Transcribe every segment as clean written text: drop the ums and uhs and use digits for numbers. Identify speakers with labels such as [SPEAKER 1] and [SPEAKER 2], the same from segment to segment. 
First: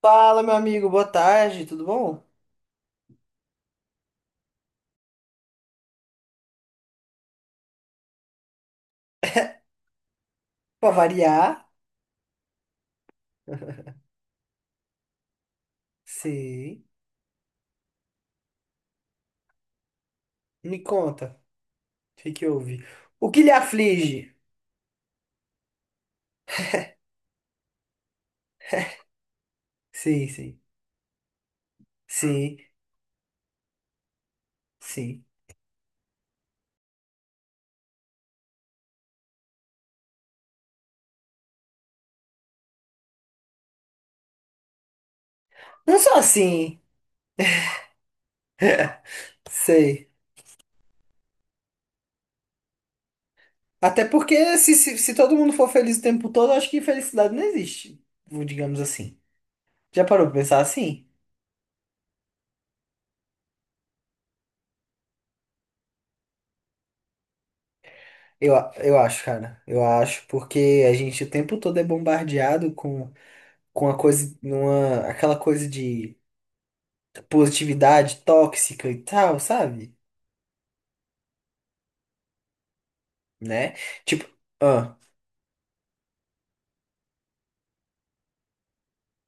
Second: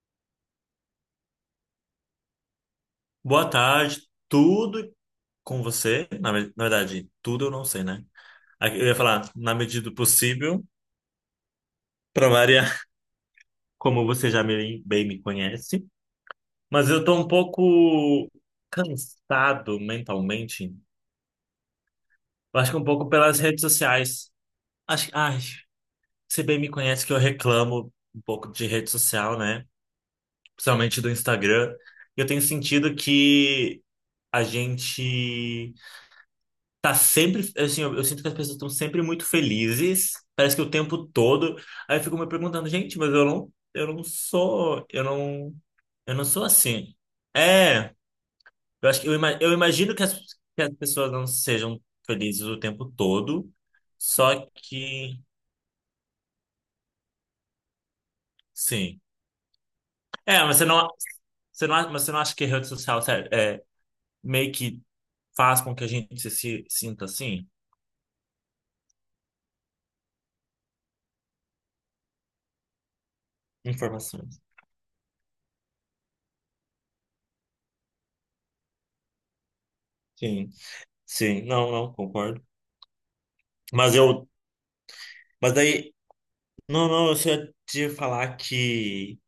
[SPEAKER 1] Fala, meu amigo, boa tarde, tudo bom?
[SPEAKER 2] Boa tarde, tudo com você? Na verdade, tudo eu não sei, né? Eu ia falar, na medida do possível,
[SPEAKER 1] Pra variar,
[SPEAKER 2] para variar, como você bem me conhece.
[SPEAKER 1] sei.
[SPEAKER 2] Mas eu tô um pouco cansado mentalmente.
[SPEAKER 1] Me conta, o que que
[SPEAKER 2] Eu acho que
[SPEAKER 1] houve?
[SPEAKER 2] um pouco
[SPEAKER 1] O
[SPEAKER 2] pelas
[SPEAKER 1] que lhe
[SPEAKER 2] redes sociais.
[SPEAKER 1] aflige?
[SPEAKER 2] Acho, ai, Você bem me conhece que eu reclamo um pouco de rede social, né?
[SPEAKER 1] Sim, sim.
[SPEAKER 2] Principalmente do Instagram. Eu tenho
[SPEAKER 1] Sim,
[SPEAKER 2] sentido que a
[SPEAKER 1] sim.
[SPEAKER 2] gente tá sempre, assim, eu sinto que as pessoas estão sempre muito felizes, parece que o tempo todo. Aí eu fico me perguntando, gente, mas
[SPEAKER 1] Não
[SPEAKER 2] eu
[SPEAKER 1] só
[SPEAKER 2] não sou
[SPEAKER 1] assim,
[SPEAKER 2] assim. É, eu acho que eu imagino que
[SPEAKER 1] sei.
[SPEAKER 2] que as pessoas não sejam felizes o tempo todo,
[SPEAKER 1] Até
[SPEAKER 2] só
[SPEAKER 1] porque se
[SPEAKER 2] que,
[SPEAKER 1] todo mundo for feliz o tempo todo, eu acho que felicidade não existe, digamos
[SPEAKER 2] sim.
[SPEAKER 1] assim. Já parou pra
[SPEAKER 2] É, mas
[SPEAKER 1] pensar assim?
[SPEAKER 2] você não acha que a rede social, sério, é, meio que faz com que a gente se sinta assim?
[SPEAKER 1] Eu acho, cara. Eu acho, porque a gente o tempo todo é bombardeado com a coisa,
[SPEAKER 2] Informações.
[SPEAKER 1] uma, aquela coisa de positividade tóxica e tal, sabe?
[SPEAKER 2] Sim, sim, não, não, concordo.
[SPEAKER 1] Né?
[SPEAKER 2] Mas eu,
[SPEAKER 1] Tipo, ah,
[SPEAKER 2] mas daí Não, não, eu só ia te falar que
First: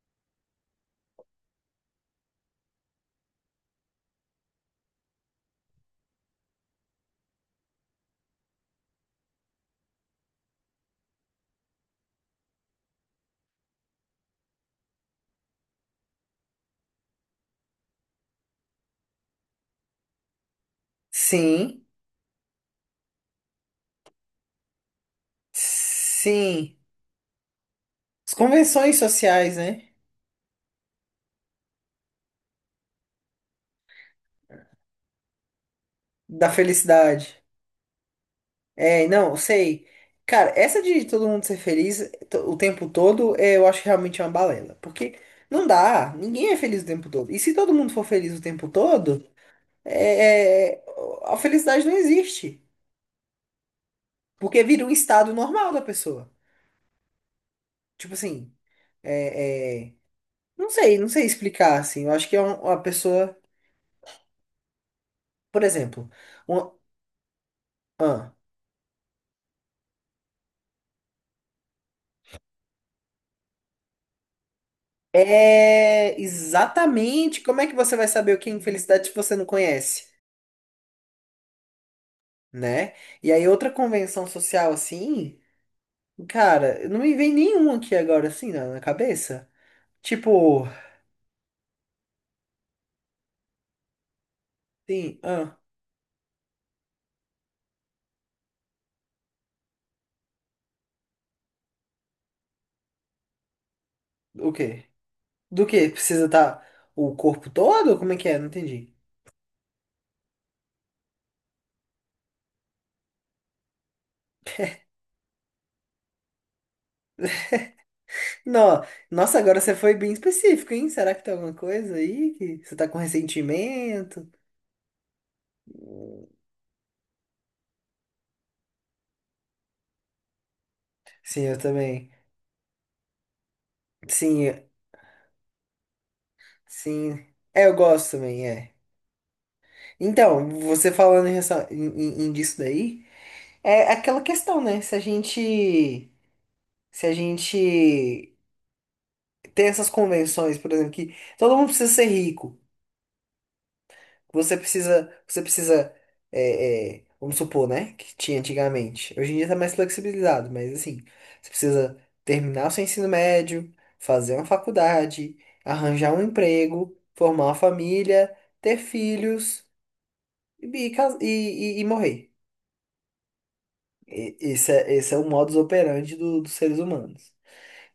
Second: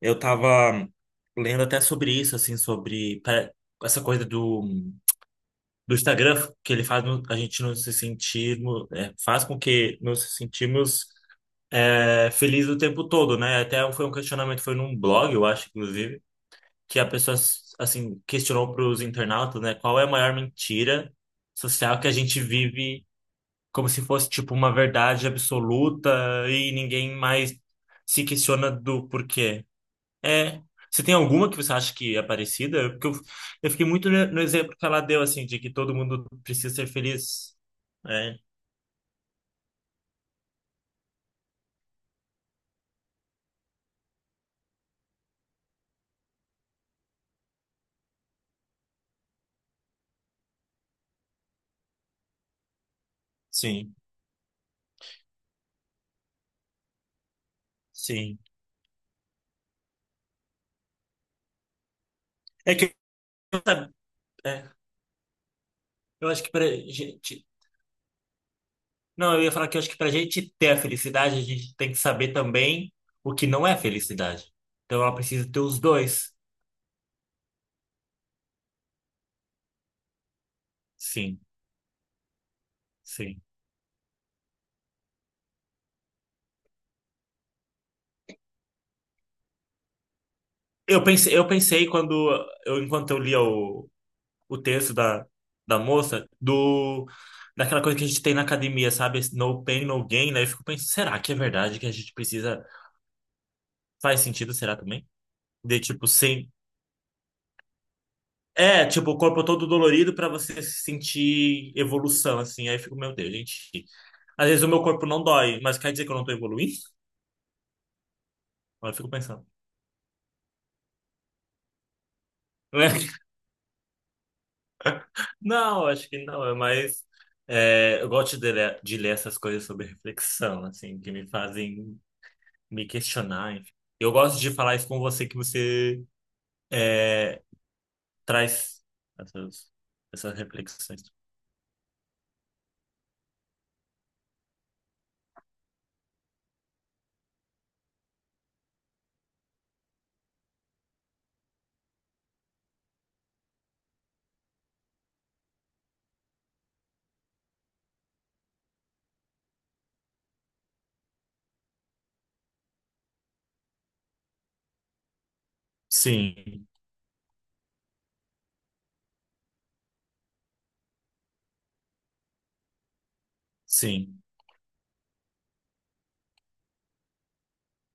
[SPEAKER 2] eu tava lendo até sobre isso, assim, essa coisa do Instagram, que ele faz no- a gente não se sentir, é, faz com que nos sentimos é, felizes o tempo todo, né? Até foi um questionamento, foi num blog, eu acho, inclusive, que a pessoa, assim, questionou para os internautas, né, qual é a maior mentira
[SPEAKER 1] sim,
[SPEAKER 2] social que a gente vive como se fosse tipo uma verdade absoluta e
[SPEAKER 1] sim.
[SPEAKER 2] ninguém mais se
[SPEAKER 1] As
[SPEAKER 2] questiona
[SPEAKER 1] convenções
[SPEAKER 2] do
[SPEAKER 1] sociais,
[SPEAKER 2] porquê.
[SPEAKER 1] né?
[SPEAKER 2] É, você tem alguma que você acha que é parecida? Eu fiquei muito no exemplo que ela deu assim de que todo mundo
[SPEAKER 1] Da
[SPEAKER 2] precisa ser
[SPEAKER 1] felicidade.
[SPEAKER 2] feliz. É,
[SPEAKER 1] É, não, eu sei. Cara, essa de todo mundo ser feliz o tempo todo, eu acho realmente uma balela. Porque não dá, ninguém é feliz o tempo todo. E se todo mundo for feliz o tempo todo, é, é, a felicidade não existe.
[SPEAKER 2] sim,
[SPEAKER 1] Porque vira um estado normal da pessoa. Tipo
[SPEAKER 2] sim.
[SPEAKER 1] assim, é, é, não sei, não sei explicar, assim. Eu acho que é uma,
[SPEAKER 2] É
[SPEAKER 1] uma
[SPEAKER 2] que
[SPEAKER 1] pessoa,
[SPEAKER 2] sabe, é,
[SPEAKER 1] por exemplo,
[SPEAKER 2] eu acho que pra gente,
[SPEAKER 1] uma.
[SPEAKER 2] não, eu ia falar que eu acho que pra gente ter a felicidade, a gente tem que saber também o que não é felicidade. Então ela precisa ter os
[SPEAKER 1] É,
[SPEAKER 2] dois.
[SPEAKER 1] exatamente. Como é que você vai saber o que é infelicidade se você não conhece,
[SPEAKER 2] Sim,
[SPEAKER 1] né? E
[SPEAKER 2] sim.
[SPEAKER 1] aí, outra convenção social assim, cara, não me vem nenhum aqui agora assim na cabeça. Tipo,
[SPEAKER 2] Eu pensei quando eu enquanto eu lia o texto
[SPEAKER 1] sim, ah,
[SPEAKER 2] da moça do daquela coisa que a gente tem na academia, sabe? Esse No pain, no gain, né? Eu fico pensando, será que é verdade que a gente precisa? Faz
[SPEAKER 1] o
[SPEAKER 2] sentido, será
[SPEAKER 1] quê?
[SPEAKER 2] também?
[SPEAKER 1] Do
[SPEAKER 2] De
[SPEAKER 1] quê?
[SPEAKER 2] tipo,
[SPEAKER 1] Precisa
[SPEAKER 2] sim.
[SPEAKER 1] estar o corpo todo? Como é que é? Não
[SPEAKER 2] É,
[SPEAKER 1] entendi.
[SPEAKER 2] tipo, o corpo todo dolorido pra você sentir evolução, assim. Aí eu fico, meu Deus, gente. Às vezes o meu corpo não dói, mas quer dizer que eu não tô evoluindo?
[SPEAKER 1] Não,
[SPEAKER 2] Aí eu fico
[SPEAKER 1] nossa,
[SPEAKER 2] pensando.
[SPEAKER 1] agora você foi bem específico, hein? Será que tem alguma coisa aí que você tá com ressentimento?
[SPEAKER 2] Não, acho que não, é mais. É, eu gosto de ler essas coisas sobre reflexão, assim, que me
[SPEAKER 1] Sim, eu
[SPEAKER 2] fazem
[SPEAKER 1] também.
[SPEAKER 2] me questionar. Enfim. Eu gosto de
[SPEAKER 1] Sim,
[SPEAKER 2] falar isso com você, que você
[SPEAKER 1] sim.
[SPEAKER 2] é,
[SPEAKER 1] É, eu gosto também, é.
[SPEAKER 2] traz essas, essas
[SPEAKER 1] Então, você
[SPEAKER 2] reflexões.
[SPEAKER 1] falando em, em disso daí, é aquela questão, né? Se a gente, se a gente tem essas convenções, por exemplo, que todo mundo precisa ser rico, você precisa, vamos supor, né? Que tinha antigamente. Hoje em dia tá mais flexibilizado, mas assim, você precisa terminar o seu ensino médio, fazer uma faculdade, arranjar um
[SPEAKER 2] Sim,
[SPEAKER 1] emprego, formar uma família, ter filhos e, e, cas- e e morrer.
[SPEAKER 2] sim,
[SPEAKER 1] Esse é o modus operandi dos seres humanos.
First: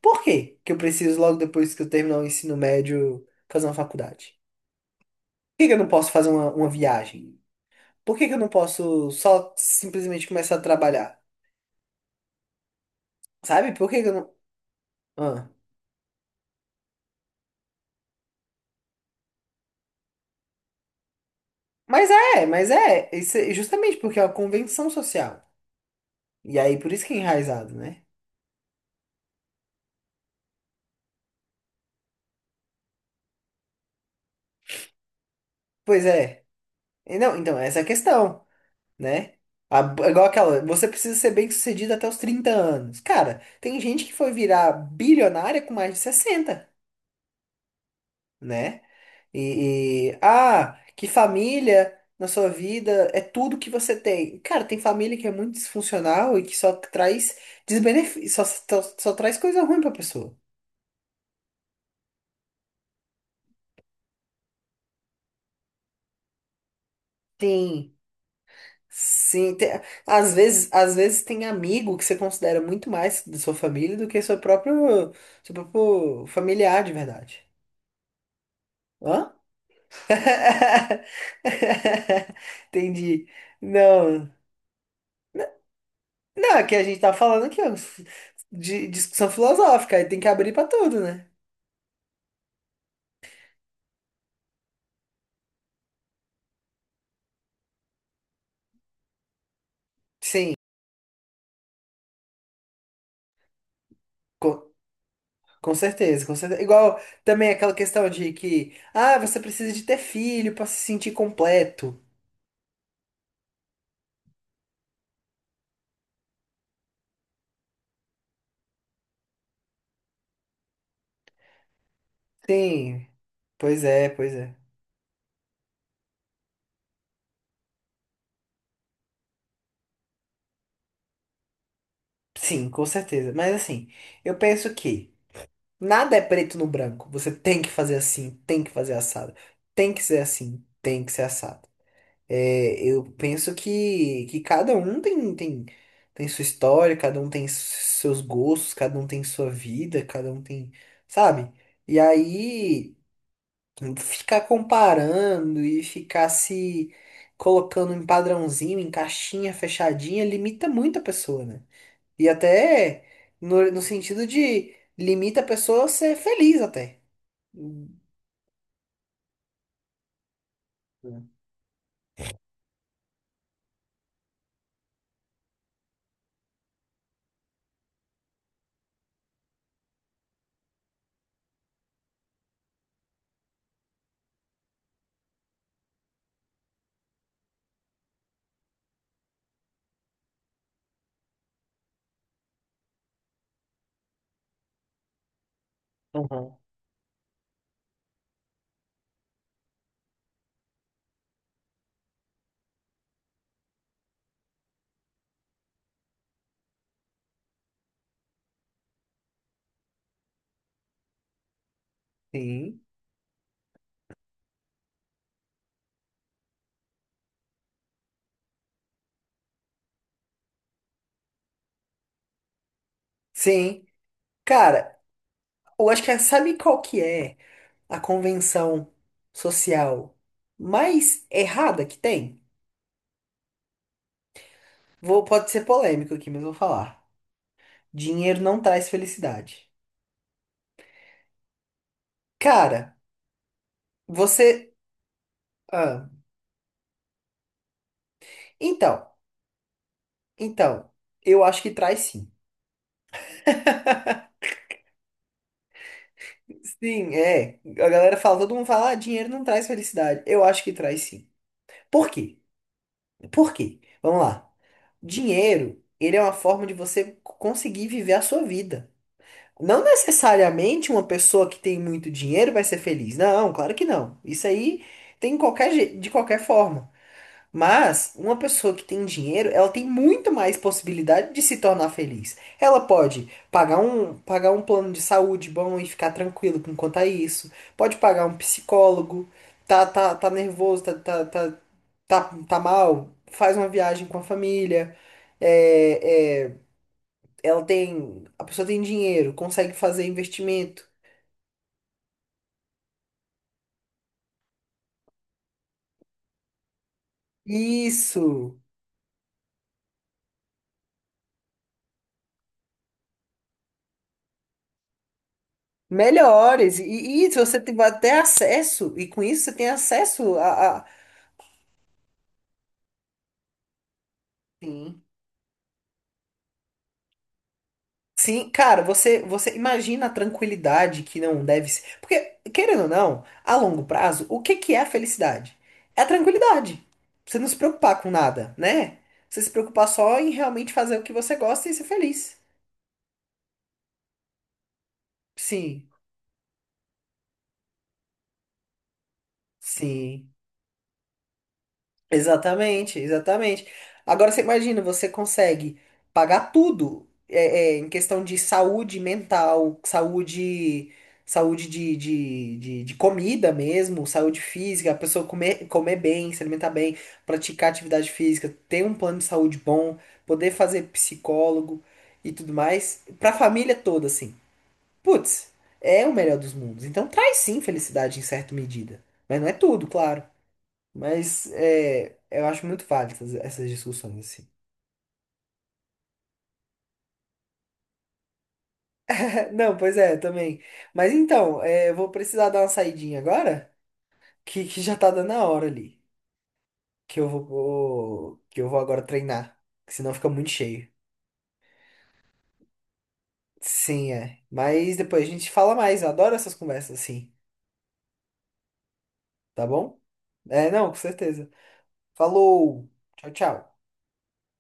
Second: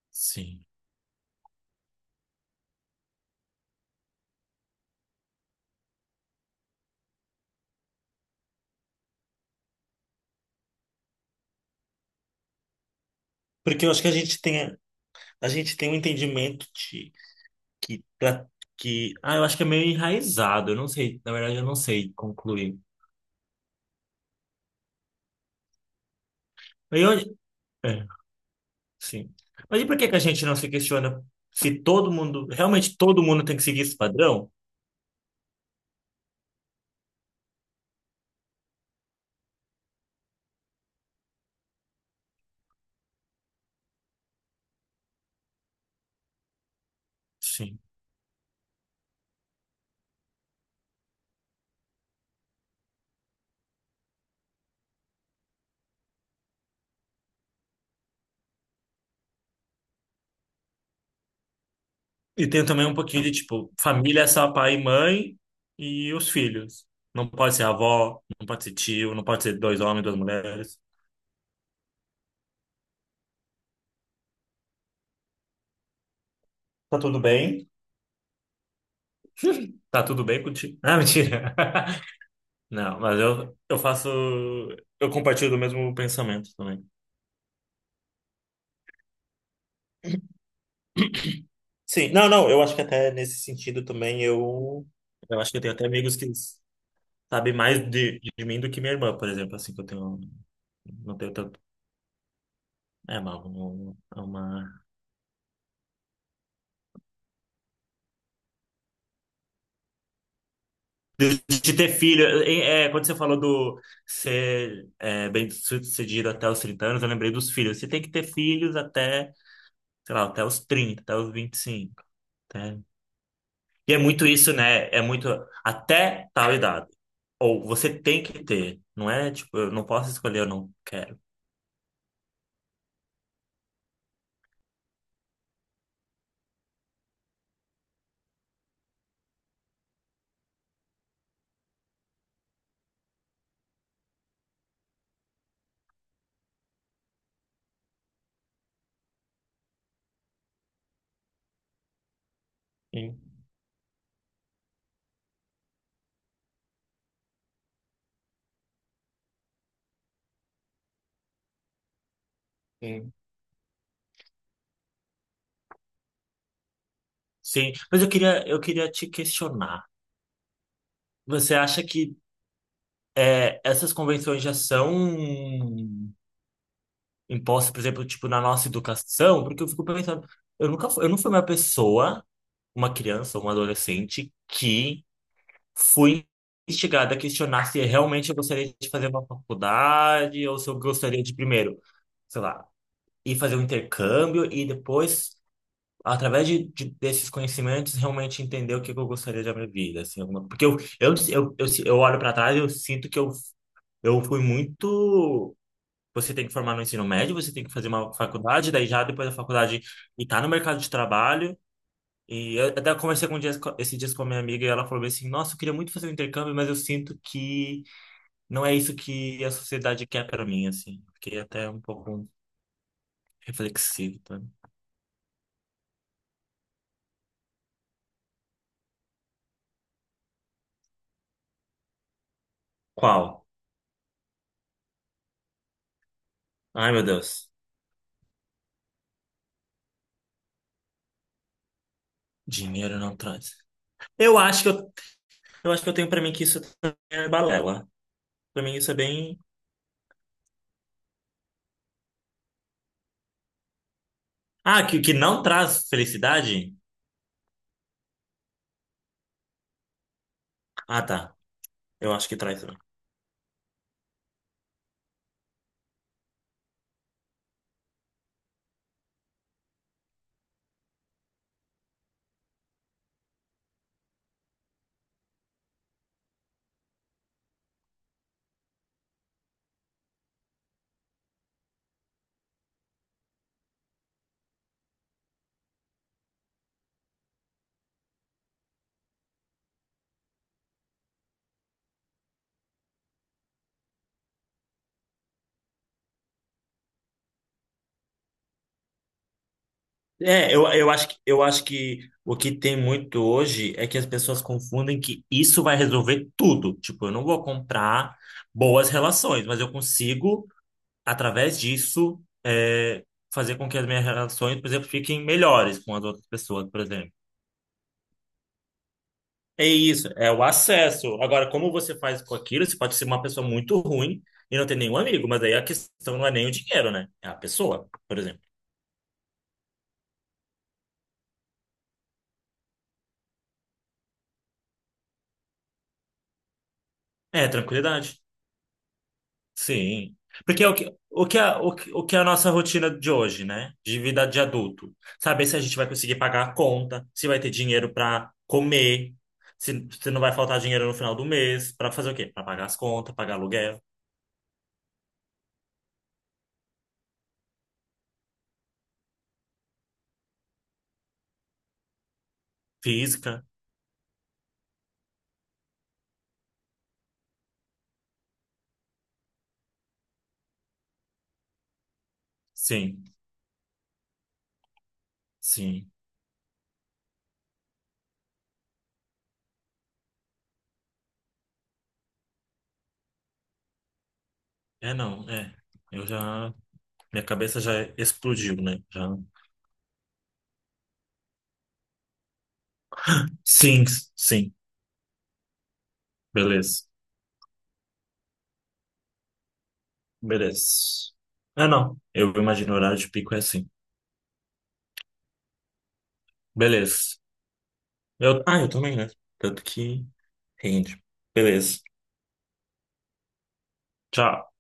[SPEAKER 1] Por quê
[SPEAKER 2] sim.
[SPEAKER 1] que eu preciso, logo depois que eu terminar o ensino médio, fazer uma faculdade? Por que que eu não posso fazer uma viagem? Por que que eu não posso só simplesmente começar a trabalhar? Sabe?
[SPEAKER 2] Porque
[SPEAKER 1] Por
[SPEAKER 2] eu
[SPEAKER 1] que
[SPEAKER 2] acho que
[SPEAKER 1] que
[SPEAKER 2] a
[SPEAKER 1] eu não.
[SPEAKER 2] gente tem, A
[SPEAKER 1] Ah.
[SPEAKER 2] gente tem um entendimento de que, pra- que. Ah, eu acho que é meio enraizado, eu não sei, na verdade, eu não
[SPEAKER 1] Mas
[SPEAKER 2] sei
[SPEAKER 1] é, mas
[SPEAKER 2] concluir.
[SPEAKER 1] é. Isso é justamente porque é uma convenção social. E aí, por isso que
[SPEAKER 2] Eu,
[SPEAKER 1] é enraizado, né?
[SPEAKER 2] é. Sim. Mas e por que que a gente não se questiona se todo mundo, realmente todo mundo tem que seguir esse padrão?
[SPEAKER 1] Pois é. E não, então, essa é a questão. Né? A- igual aquela, você precisa ser bem-sucedido até os 30 anos. Cara, tem gente que foi virar bilionária com mais de 60,
[SPEAKER 2] Sim.
[SPEAKER 1] né? E que família na sua vida é tudo que você tem. Cara, tem família que é muito disfuncional e que só traz desbenefício, só traz coisa ruim pra pessoa.
[SPEAKER 2] E tem também um pouquinho de, tipo, família é só pai e mãe e os filhos. Não pode ser
[SPEAKER 1] Tem.
[SPEAKER 2] avó, não pode ser tio, não pode
[SPEAKER 1] Sim,
[SPEAKER 2] ser dois homens, duas mulheres.
[SPEAKER 1] às vezes tem amigo que você considera muito mais da sua família do que seu próprio familiar de
[SPEAKER 2] Tá tudo
[SPEAKER 1] verdade.
[SPEAKER 2] bem?
[SPEAKER 1] Hã?
[SPEAKER 2] Tá tudo bem contigo? Ah, mentira. Não, mas
[SPEAKER 1] Entendi.
[SPEAKER 2] eu faço.
[SPEAKER 1] Não,
[SPEAKER 2] Eu compartilho do mesmo pensamento
[SPEAKER 1] não, é que a
[SPEAKER 2] também.
[SPEAKER 1] gente tá falando aqui, ó, de discussão filosófica, aí tem que abrir pra tudo, né?
[SPEAKER 2] Sim, não, não, eu acho que até nesse sentido também eu. Eu acho que eu tenho até amigos que sabe mais de mim do que minha irmã, por exemplo, assim, que eu tenho,
[SPEAKER 1] Sim,
[SPEAKER 2] não tenho tanto, é
[SPEAKER 1] co-
[SPEAKER 2] uma-
[SPEAKER 1] com certeza, com certeza. Igual também aquela questão de que, ah, você precisa de ter filho pra se sentir
[SPEAKER 2] de ter
[SPEAKER 1] completo.
[SPEAKER 2] filho, é, é, quando você falou do ser é, bem sucedido até os 30 anos, eu lembrei dos filhos, você tem que ter filhos até, sei lá, até os 30, até os 25, até...
[SPEAKER 1] Sim, pois
[SPEAKER 2] E é
[SPEAKER 1] é,
[SPEAKER 2] muito
[SPEAKER 1] pois
[SPEAKER 2] isso,
[SPEAKER 1] é.
[SPEAKER 2] né, é muito, até tal idade, ou você tem que ter, não é, tipo, eu não posso escolher, eu não quero.
[SPEAKER 1] Sim, com certeza. Mas assim, eu penso que nada é preto no branco. Você tem que fazer assim, tem que fazer assado. Tem que ser assim, tem que ser assado. É, eu penso que cada um tem, tem sua história, cada um tem s- seus gostos, cada um tem sua vida, cada um tem, sabe? E aí
[SPEAKER 2] Sim,
[SPEAKER 1] ficar comparando e ficar se colocando em padrãozinho, em caixinha fechadinha, limita muito a pessoa, né? E até
[SPEAKER 2] sim.
[SPEAKER 1] no sentido de limita a pessoa a ser feliz até.
[SPEAKER 2] Sim,
[SPEAKER 1] Hum.
[SPEAKER 2] mas eu queria te questionar. Você acha que é, essas convenções já são impostas, por exemplo, tipo, na nossa educação, porque eu fico pensando, eu nunca fui, eu não fui uma pessoa, uma criança, uma adolescente, que fui instigada a questionar se realmente eu gostaria de fazer uma faculdade ou se eu gostaria de primeiro, sei lá, ir fazer um intercâmbio e depois, através
[SPEAKER 1] Uhum.
[SPEAKER 2] desses conhecimentos, realmente entender o que que eu gostaria da minha vida, assim, alguma- porque eu olho para trás e eu sinto que eu fui muito. Você tem que formar no ensino médio, você tem que fazer uma faculdade, daí já depois da faculdade e tá no mercado de trabalho. E eu
[SPEAKER 1] Sim.
[SPEAKER 2] até conversei com um dias, esses dias com a minha amiga e ela falou bem assim: Nossa, eu queria muito fazer um intercâmbio, mas eu sinto que não é isso que a sociedade quer para mim, assim. Fiquei até um pouco
[SPEAKER 1] Sim.
[SPEAKER 2] reflexivo, tá?
[SPEAKER 1] Cara, eu acho que é- sabe qual que é? A convenção social mais errada que tem.
[SPEAKER 2] Qual?
[SPEAKER 1] Vou, pode ser polêmico aqui, mas vou
[SPEAKER 2] Ai,
[SPEAKER 1] falar.
[SPEAKER 2] meu Deus.
[SPEAKER 1] Dinheiro não traz felicidade. Cara,
[SPEAKER 2] Dinheiro não traz. Eu acho que
[SPEAKER 1] você.
[SPEAKER 2] eu acho que eu
[SPEAKER 1] Ah,
[SPEAKER 2] tenho para mim que isso também é balela. Para mim isso é
[SPEAKER 1] então,
[SPEAKER 2] bem.
[SPEAKER 1] então, eu acho que traz sim.
[SPEAKER 2] Ah, que não traz felicidade?
[SPEAKER 1] Sim, é. A galera fala, todo mundo fala, ah, dinheiro não traz felicidade. Eu acho que traz
[SPEAKER 2] Ah,
[SPEAKER 1] sim.
[SPEAKER 2] tá.
[SPEAKER 1] Por
[SPEAKER 2] Eu acho
[SPEAKER 1] quê?
[SPEAKER 2] que traz.
[SPEAKER 1] Por quê? Vamos lá. Dinheiro, ele é uma forma de você conseguir viver a sua vida. Não necessariamente uma pessoa que tem muito dinheiro vai ser feliz. Não, claro que não. Isso aí tem em qualquer, de qualquer forma. Mas uma pessoa que tem dinheiro, ela tem muito mais possibilidade de se tornar feliz. Ela pode pagar um plano de saúde bom e ficar tranquilo com quanto a isso. Pode pagar um psicólogo, tá nervoso, tá mal, faz uma viagem com a família. é, é, ela tem, a pessoa tem dinheiro, consegue fazer
[SPEAKER 2] É,
[SPEAKER 1] investimento.
[SPEAKER 2] eu acho eu acho que o que tem muito hoje é que as pessoas confundem que isso vai resolver tudo. Tipo, eu não vou comprar
[SPEAKER 1] Isso.
[SPEAKER 2] boas relações, mas eu consigo, através disso, é, fazer com que as minhas relações, por exemplo, fiquem melhores com as outras pessoas,
[SPEAKER 1] Melhores.
[SPEAKER 2] por exemplo.
[SPEAKER 1] E se você tem até acesso, e com isso você
[SPEAKER 2] É
[SPEAKER 1] tem
[SPEAKER 2] isso, é
[SPEAKER 1] acesso
[SPEAKER 2] o
[SPEAKER 1] a-.
[SPEAKER 2] acesso. Agora, como você faz com aquilo, você pode ser uma pessoa muito ruim e não ter nenhum
[SPEAKER 1] Sim.
[SPEAKER 2] amigo, mas aí a questão não é nem o dinheiro, né? É a pessoa, por exemplo.
[SPEAKER 1] Sim, cara, você imagina a tranquilidade que não deve ser. Porque, querendo ou não, a longo prazo, o que que é a felicidade? É a tranquilidade. Você não
[SPEAKER 2] É,
[SPEAKER 1] se preocupar com
[SPEAKER 2] tranquilidade.
[SPEAKER 1] nada, né? Você se preocupar
[SPEAKER 2] Sim.
[SPEAKER 1] só em
[SPEAKER 2] Porque é
[SPEAKER 1] realmente fazer o que você gosta e ser
[SPEAKER 2] o que é a
[SPEAKER 1] feliz.
[SPEAKER 2] nossa rotina de hoje, né? De vida de adulto. Saber se a gente vai
[SPEAKER 1] Sim,
[SPEAKER 2] conseguir pagar a conta, se vai ter dinheiro para comer, se não vai
[SPEAKER 1] sim.
[SPEAKER 2] faltar dinheiro no final do mês, para fazer o quê? Para pagar as
[SPEAKER 1] Exatamente,
[SPEAKER 2] contas, pagar
[SPEAKER 1] exatamente.
[SPEAKER 2] aluguel,
[SPEAKER 1] Agora você imagina, você consegue pagar tudo em questão de saúde mental, saúde, saúde de
[SPEAKER 2] física.
[SPEAKER 1] comida mesmo, saúde física, a pessoa comer, comer bem, se alimentar bem, praticar atividade física, ter um plano de saúde bom, poder fazer psicólogo e tudo mais,
[SPEAKER 2] Sim,
[SPEAKER 1] pra família toda, assim. Putz,
[SPEAKER 2] sim.
[SPEAKER 1] é o melhor dos mundos. Então traz sim felicidade em certa medida, mas não é tudo, claro. Mas é, eu acho muito válido essas discussões, assim.
[SPEAKER 2] É, não, é. Eu já. Minha cabeça já explodiu, né? Já.
[SPEAKER 1] Não, pois é, também. Mas então, é, eu vou precisar dar uma saidinha agora,
[SPEAKER 2] Sim, sim.
[SPEAKER 1] que já tá dando a hora ali.
[SPEAKER 2] Beleza.
[SPEAKER 1] Que eu vou agora treinar, que senão fica muito
[SPEAKER 2] Beleza.
[SPEAKER 1] cheio.
[SPEAKER 2] É, não. Eu imagino o horário de pico é assim.
[SPEAKER 1] Sim, é. Mas depois a gente fala mais, eu adoro essas conversas
[SPEAKER 2] Beleza.
[SPEAKER 1] assim,
[SPEAKER 2] Eu, ah, eu também, né? Tanto
[SPEAKER 1] tá bom?
[SPEAKER 2] que.
[SPEAKER 1] É, não, com
[SPEAKER 2] Rende.
[SPEAKER 1] certeza.
[SPEAKER 2] Beleza.
[SPEAKER 1] Falou! Tchau, tchau.
[SPEAKER 2] Tchau.